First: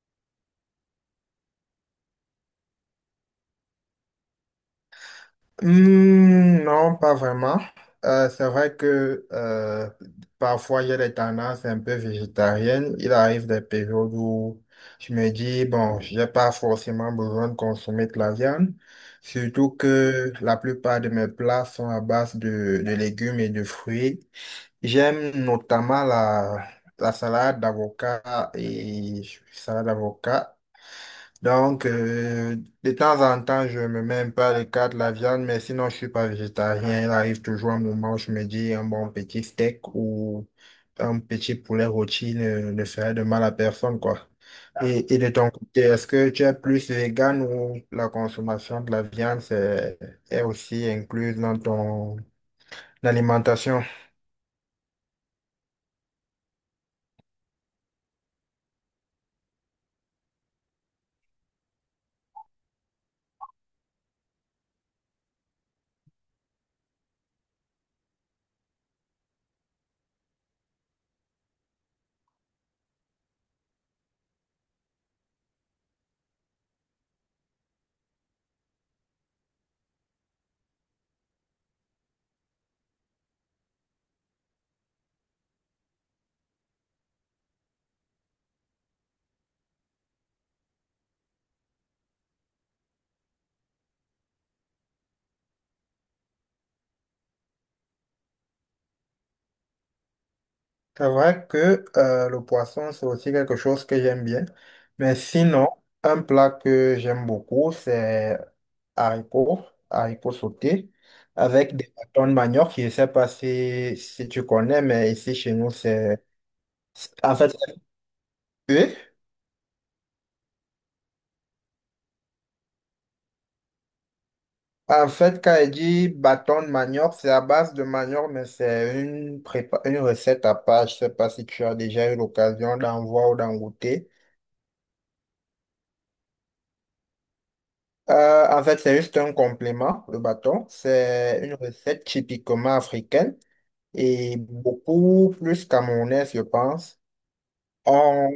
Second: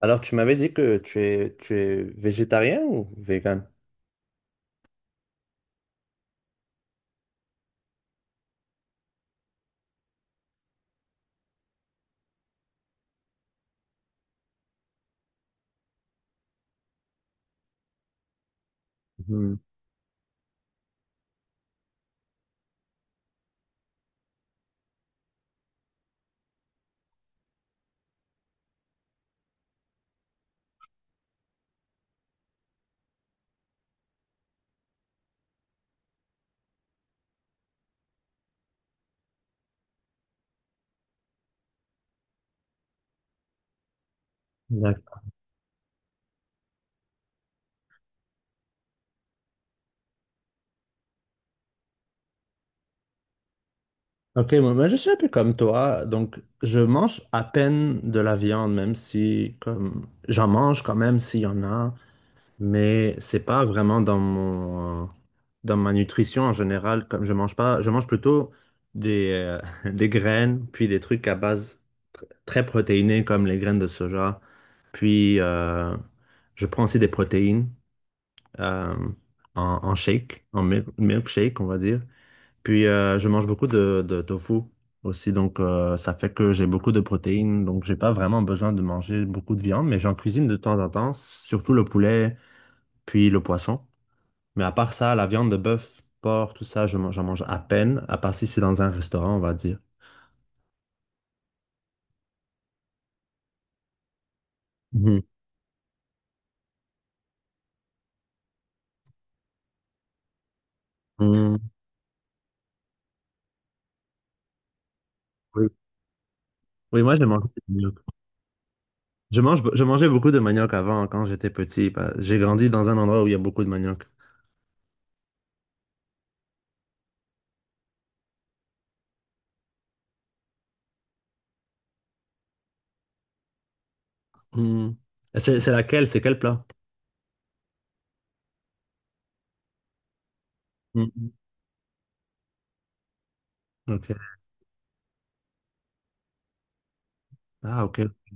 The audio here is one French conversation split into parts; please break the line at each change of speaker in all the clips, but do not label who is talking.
Alors, tu m'avais dit que tu es végétarien ou vegan?
Non, pas vraiment. C'est vrai que parfois il y a des tendances un peu végétariennes. Il arrive des périodes où je me dis, bon, j'ai pas forcément besoin de consommer de la viande.
Mhm.
Surtout que la plupart de mes plats sont à base de légumes et de fruits. J'aime notamment la salade d'avocat et salade d'avocat donc, de temps en temps, je me mets un peu à l'écart de la viande, mais sinon, je suis pas végétarien. Il arrive toujours un moment où je me dis un bon petit steak ou un petit poulet rôti ne ferait de mal à personne, quoi. Et
D'accord.
de ton côté, est-ce que tu es plus vegan ou la consommation de la viande est aussi incluse dans ton alimentation?
Ok, moi, je suis un peu comme toi, donc je mange à peine de la viande, même si comme j'en mange quand même s'il y en a, mais c'est pas vraiment dans mon dans ma nutrition en général. Comme je mange pas, je mange plutôt des des graines, puis des trucs à base très protéinés comme les graines de soja, puis je prends aussi des protéines. euh, en shake, en milkshake, on va dire. Puis je mange beaucoup de tofu aussi, donc ça fait que j'ai beaucoup de protéines, donc j'ai pas vraiment besoin de manger beaucoup de viande, mais j'en cuisine de temps en temps, surtout le poulet, puis le poisson. Mais à part ça, la viande de bœuf, porc, tout ça, j'en mange à peine, à part si c'est dans un restaurant, on va dire.
C'est vrai que le poisson, c'est aussi quelque chose que j'aime bien. Mais
Mhm.
sinon, un plat que j'aime beaucoup, c'est haricots, haricots sautés,
Mhm.
avec des bâtons de manioc. Je ne sais pas si tu connais, mais ici chez
Oui.
nous, c'est...
Oui, moi, je
En
mange
fait,
du
c'est
manioc.
cuit.
Je mangeais beaucoup de manioc avant, quand j'étais petit. J'ai grandi dans un endroit où il y a beaucoup de manioc.
En fait, quand elle dit bâton de manioc, c'est à base de manioc, mais c'est une une recette à part. Je ne sais pas si tu as déjà eu l'occasion d'en voir ou d'en goûter.
Hmm. Et c'est laquelle? C'est quel plat?
En fait, c'est juste un complément, le bâton.
Hmm.
C'est une recette typiquement africaine
Ok.
et beaucoup plus camerounaise, je pense.
Ah, ok.
On,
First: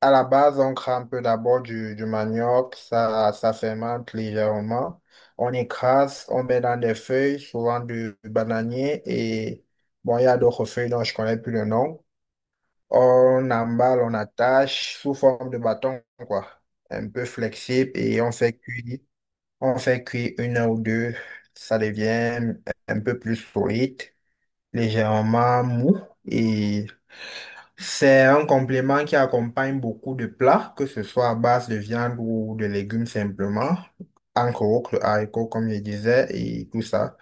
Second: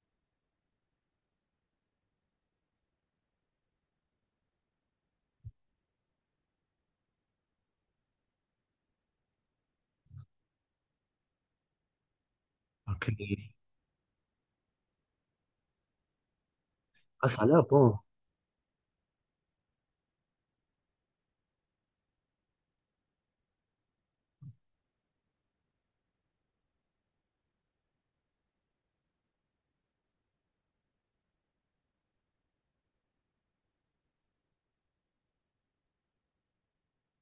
à la base, on crame peu d'abord du manioc, ça fermente légèrement. On écrase, on met dans des feuilles, souvent du bananier et bon, il y a d'autres feuilles dont je connais plus le nom.
Ok.
On emballe, on attache sous forme de bâton, quoi. Un peu
Ah, ça a l'air
flexible
bon.
et on fait cuire. On fait cuire une heure ou deux, ça devient un peu plus solide, légèrement mou. Et c'est un complément qui accompagne beaucoup de plats, que ce soit à base de viande ou de légumes simplement, encore autres haricot comme je disais, et tout ça.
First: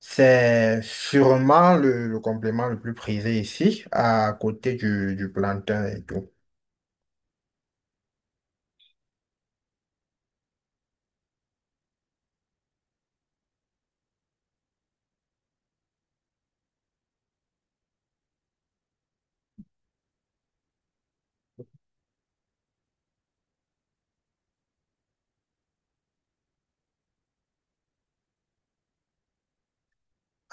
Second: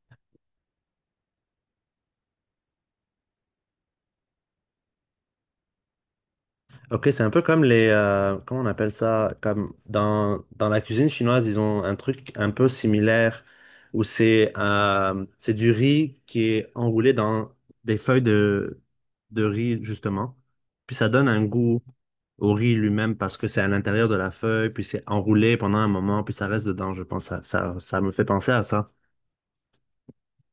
C'est sûrement le complément le plus prisé ici, à côté du plantain et tout.
Ok, c'est un peu comme les... comment on appelle ça? Comme dans la cuisine chinoise, ils ont un truc un peu similaire où c'est du riz qui est enroulé dans des feuilles de riz, justement. Puis ça donne un goût au riz lui-même parce que c'est à l'intérieur de la feuille, puis c'est enroulé pendant un moment, puis ça reste dedans, je pense. Ça me fait penser à ça.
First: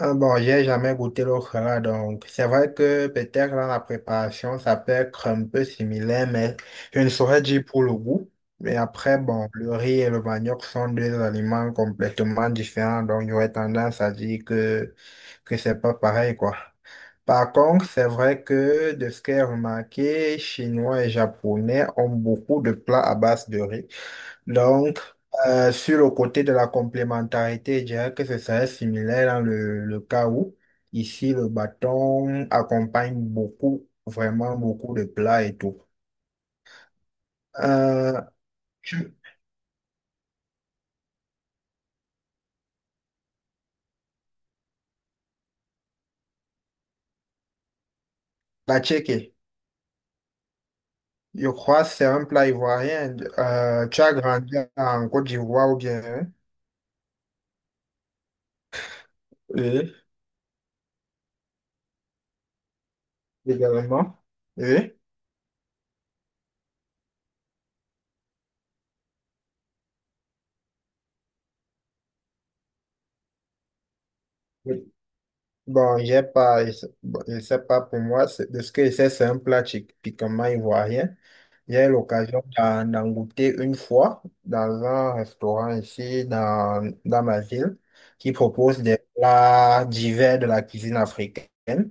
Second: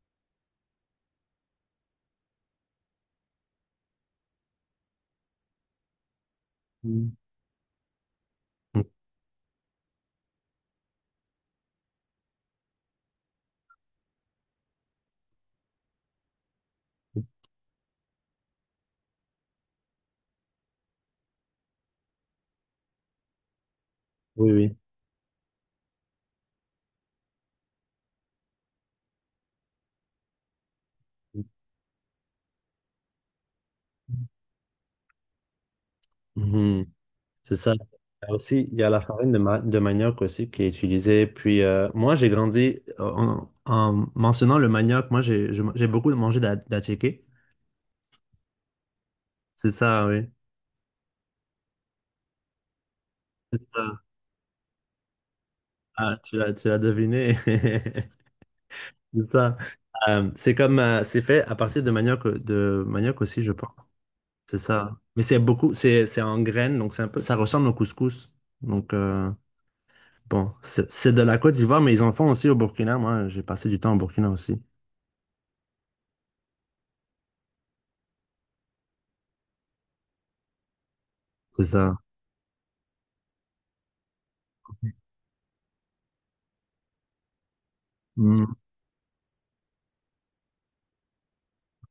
Ah bon, j'ai jamais goûté le là, donc c'est vrai que peut-être dans la préparation, ça peut être un peu similaire, mais je
Hmm.
ne saurais dire pour le goût. Mais après, bon, le riz et le manioc sont deux aliments complètement différents, donc j'aurais tendance à dire que c'est pas pareil, quoi. Par contre, c'est vrai que de ce que j'ai remarqué, Chinois et Japonais ont beaucoup de plats à base de riz.
Oui, oui.
Donc, sur le côté de la complémentarité, je dirais que ce serait similaire dans le cas où, ici, le bâton accompagne beaucoup, vraiment beaucoup de plats et tout.
Mhm. C'est ça.
Euh,
Il y a aussi, il y a la
tu-
farine de manioc aussi qui est utilisée. Puis moi, j'ai grandi en mentionnant le manioc. Moi, j'ai beaucoup mangé d'attiqué.
la tchéké,
C'est ça, oui.
je crois que c'est un plat ivoirien.
C'est ça.
Tu as grandi en Côte d'Ivoire ou bien,
Ah,
hein?
tu l'as deviné. C'est ça.
Oui,
C'est comme c'est fait à partir de manioc aussi, je pense.
également.
C'est
Oui.
ça. Mais c'est beaucoup, c'est en graines, donc c'est un peu, ça ressemble au couscous. Donc bon, c'est de la Côte d'Ivoire, mais ils en font aussi au Burkina. Moi, j'ai passé du temps au Burkina aussi.
Oui. Bon, j'ai pas, je sais bon, je sais pas pour moi, de ce que je sais, c'est un plat typiquement ivoirien.
C'est
J'ai eu
ça.
l'occasion d'en goûter une fois dans un restaurant ici dans ma ville qui
Hmm,
propose des plats divers de la cuisine africaine.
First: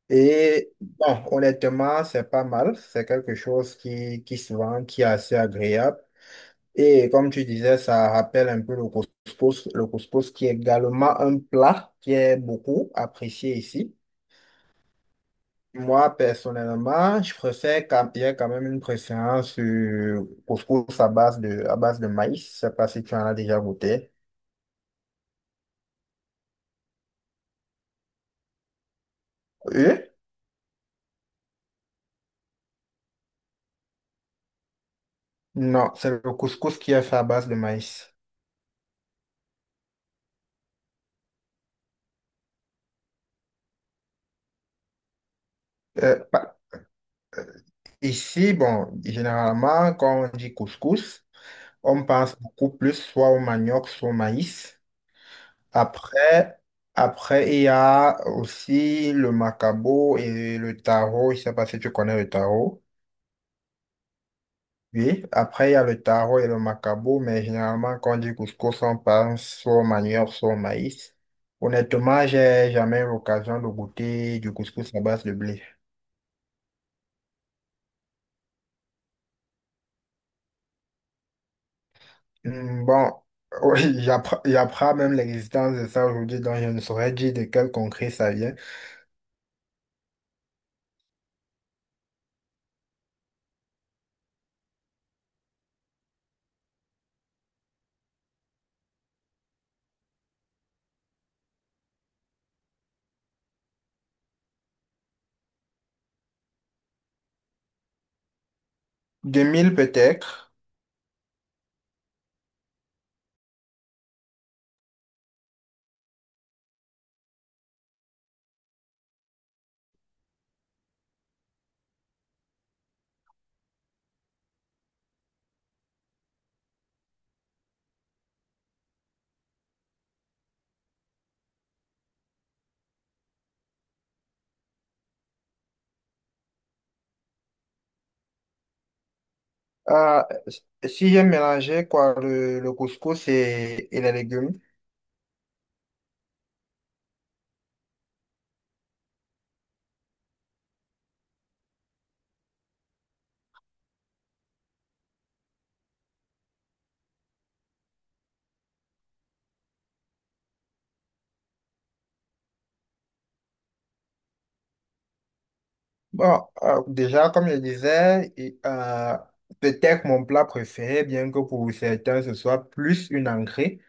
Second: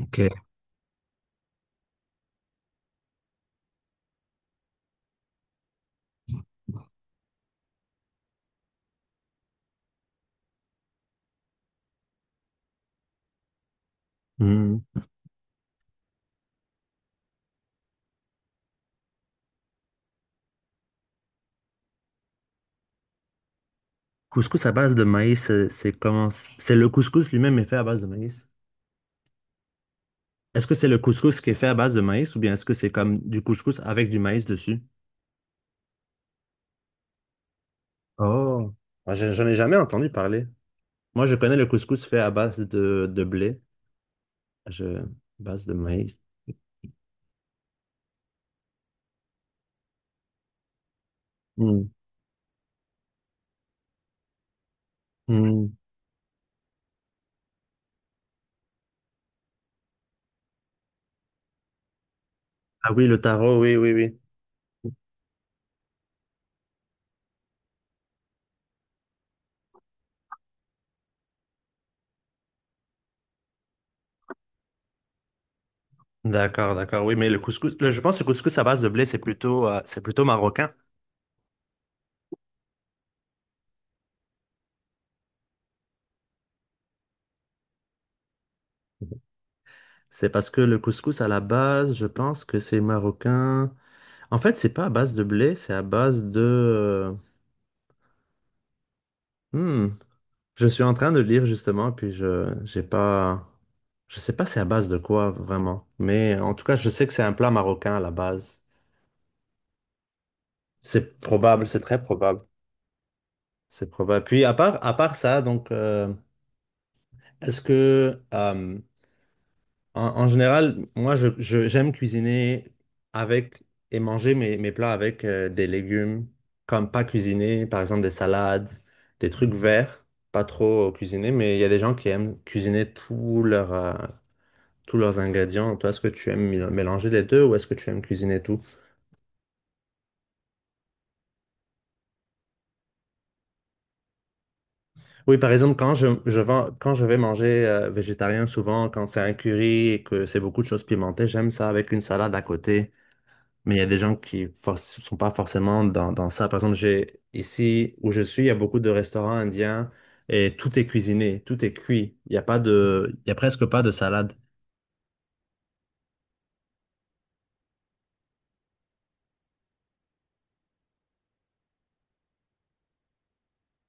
OK.
Et bon, honnêtement, c'est pas mal. C'est quelque chose qui se vend, qui est assez agréable. Et comme tu disais, ça rappelle un peu le couscous qui est également un plat qui est beaucoup apprécié ici.
Hmm.
Moi, personnellement, je préfère quand, il y a quand même une préférence couscous à base à base de maïs. Je sais pas si tu en as déjà goûté.
Couscous à base de maïs, c'est comment? C'est le couscous lui-même est fait à base de maïs.
Euh,
Est-ce que c'est le couscous qui est fait à base de maïs ou bien est-ce que c'est comme du couscous avec du maïs dessus?
non, c'est le couscous qui est fait à base de maïs.
Oh, ah, j'en ai jamais entendu parler. Moi, je connais le couscous fait à base de blé, je, base de
Euh,
maïs.
pa- Ici, bon, généralement, quand on dit couscous,
Hmm.
on pense beaucoup plus soit au manioc, soit au maïs.
Hmm.
Après, après, il y a aussi le macabo et le taro. Je sais pas si tu connais le taro.
Ah oui, le taro, oui, oui, oui.
Oui, après il y a le taro et le macabo, mais généralement quand on dit couscous, on pense soit au manioc, soit au maïs. Honnêtement, j'ai jamais eu l'occasion de goûter du couscous à base de blé.
D'accord, d'accord. Oui, mais je pense que le couscous à base de blé, c'est plutôt marocain.
Bon, oui, j'apprends même l'existence de ça aujourd'hui, donc je ne saurais dire de quel concret ça vient.
C'est parce que le couscous à la base, je pense que c'est marocain. En fait, c'est pas à base de blé, c'est à base de. Hmm. Je suis en train de lire justement, j'ai pas, je sais pas c'est à base de quoi vraiment. Mais en tout cas, je sais que c'est un plat marocain à la base.
Deux mille peut-être.
C'est probable, c'est très probable. C'est probable. Puis à part ça, donc, est-ce que en, en général, moi, j'aime cuisiner avec et manger mes plats avec des légumes, comme pas cuisiner, par exemple des salades, des trucs verts, pas trop cuisinés, mais il y a des gens qui aiment cuisiner tous leurs ingrédients. Toi, est-ce que tu aimes mélanger les deux ou est-ce que tu aimes cuisiner tout?
Ah, si j'ai mélangé quoi, le couscous et les légumes.
Oui, par exemple, quand je vais manger végétarien, souvent, quand c'est un curry et que c'est beaucoup de choses pimentées, j'aime ça avec une salade à côté. Mais il y a des gens qui ne sont pas forcément dans ça. Par exemple, j'ai, ici où je suis, il y a beaucoup de restaurants indiens et tout est cuisiné, tout est cuit. Il n'y a pas de, il y a presque pas de salade.
Bon, déjà, comme je disais, peut-être mon plat préféré, bien que pour certains ce soit plus une entrée,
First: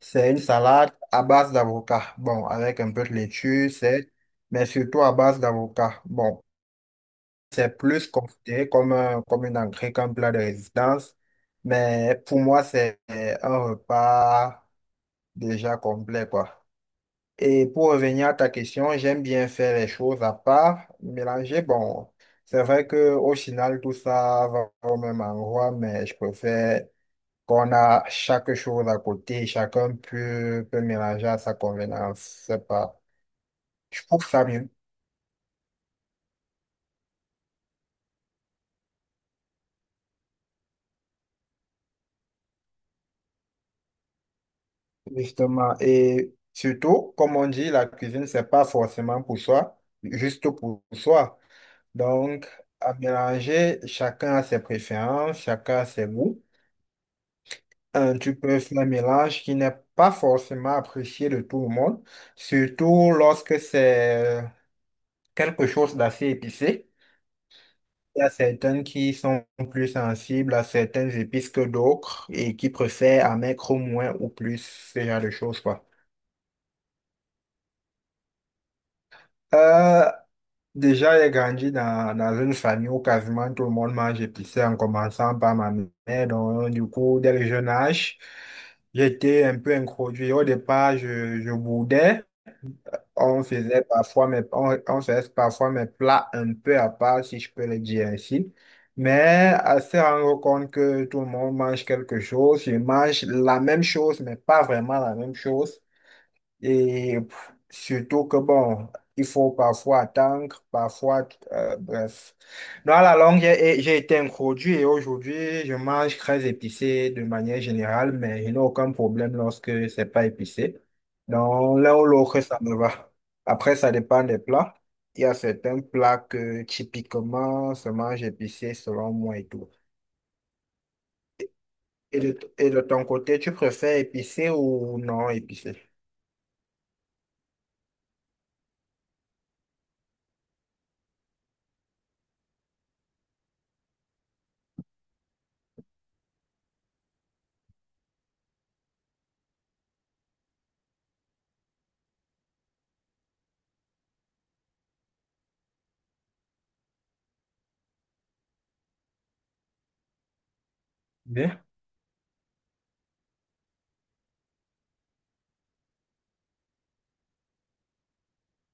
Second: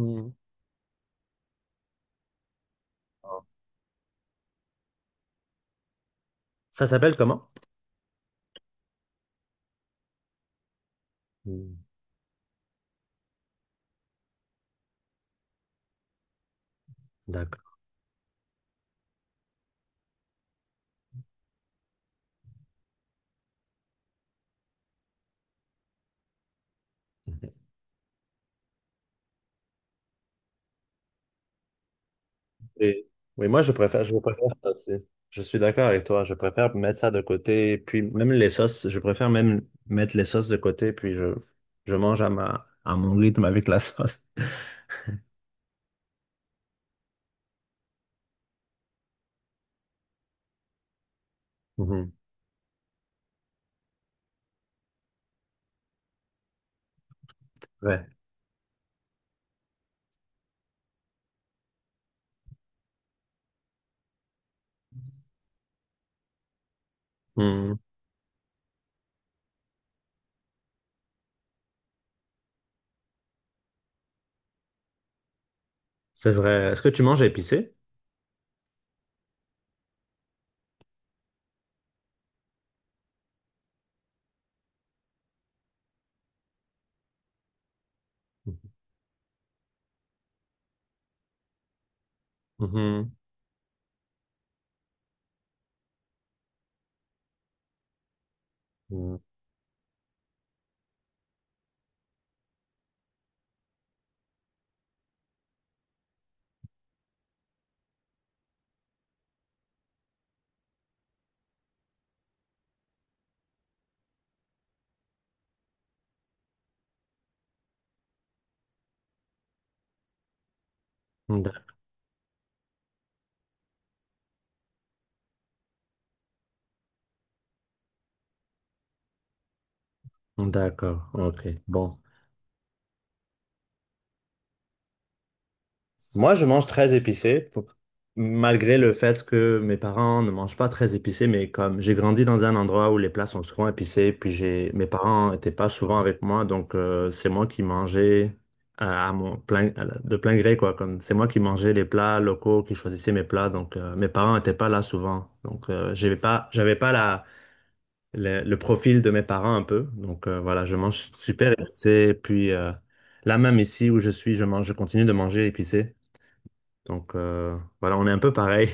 c'est une salade à base d'avocat. Bon, avec un peu de laitue, c'est, mais surtout à base d'avocat. Bon,
Ça s'appelle comment?
c'est plus considéré comme, comme une entrée qu'un plat de résistance,
Hmm,
mais pour moi, c'est un repas déjà complet, quoi. Et
d'accord.
pour revenir à ta question, j'aime bien faire les choses à part, mélanger. Bon, c'est vrai que au final, tout ça va au même endroit, mais je préfère qu'on a chaque chose à côté, chacun peut mélanger à sa convenance. C'est pas,
Et- oui,
je
je
trouve ça
préfère
mieux,
ça aussi. Je suis d'accord avec toi. Je préfère mettre ça de côté. Puis même les sauces, je préfère même mettre les sauces de côté. Puis je mange à ma, à mon rythme avec la sauce.
justement. Et surtout, comme on dit, la cuisine, c'est pas forcément pour soi, juste pour soi.
Mhm.
Donc, à mélanger, chacun a ses préférences, chacun a ses goûts.
Ouais.
Tu peux faire un mélange qui n'est pas forcément apprécié de tout le monde, surtout lorsque c'est quelque chose d'assez épicé.
Hmm,
Il y a certaines qui sont plus sensibles à certaines épices que d'autres et qui préfèrent en mettre au moins ou plus, ce genre de choses, quoi.
c'est vrai. Est-ce que tu manges épicé?
Euh, Déjà, j'ai grandi dans une famille où quasiment tout le monde mange épicé en commençant par ma mère. Donc, du coup, dès le jeune âge, j'étais un peu introduit. Au départ, je boudais.
Mhm.
On faisait parfois mes, on faisait parfois mes plats un peu à part, si je peux le dire ainsi. Mais à se rendre compte que tout le monde mange quelque chose, je mange la même chose, mais pas vraiment la même chose. Et pff, surtout que bon, il faut parfois attendre, parfois, bref. Dans la longue, j'ai été introduit et aujourd'hui, je mange très épicé de manière générale, mais je n'ai aucun problème lorsque c'est pas épicé.
Mhm. D'ac-
Donc, l'un ou l'autre, ça me va. Après, ça dépend des plats. Il y a certains plats que typiquement se mangent épicé selon moi et tout.
d'accord, ok. Bon.
Et de ton côté, tu préfères épicé ou non épicé?
Moi, je mange très épicé, pour- malgré le fait que mes parents ne mangent pas très épicé, mais comme j'ai grandi dans un endroit où les plats sont souvent épicés, puis j'ai mes parents n'étaient pas souvent avec moi, donc c'est moi qui mangeais à mon plein, à la- de plein gré, quoi. Comme c'est moi qui mangeais les plats locaux, qui choisissais mes plats, donc mes parents n'étaient pas là souvent, donc j'avais pas la le profil de mes parents un peu. Donc voilà, je mange super épicé. Puis là même ici où je suis, je continue de manger épicé. Donc voilà, on est un peu pareil.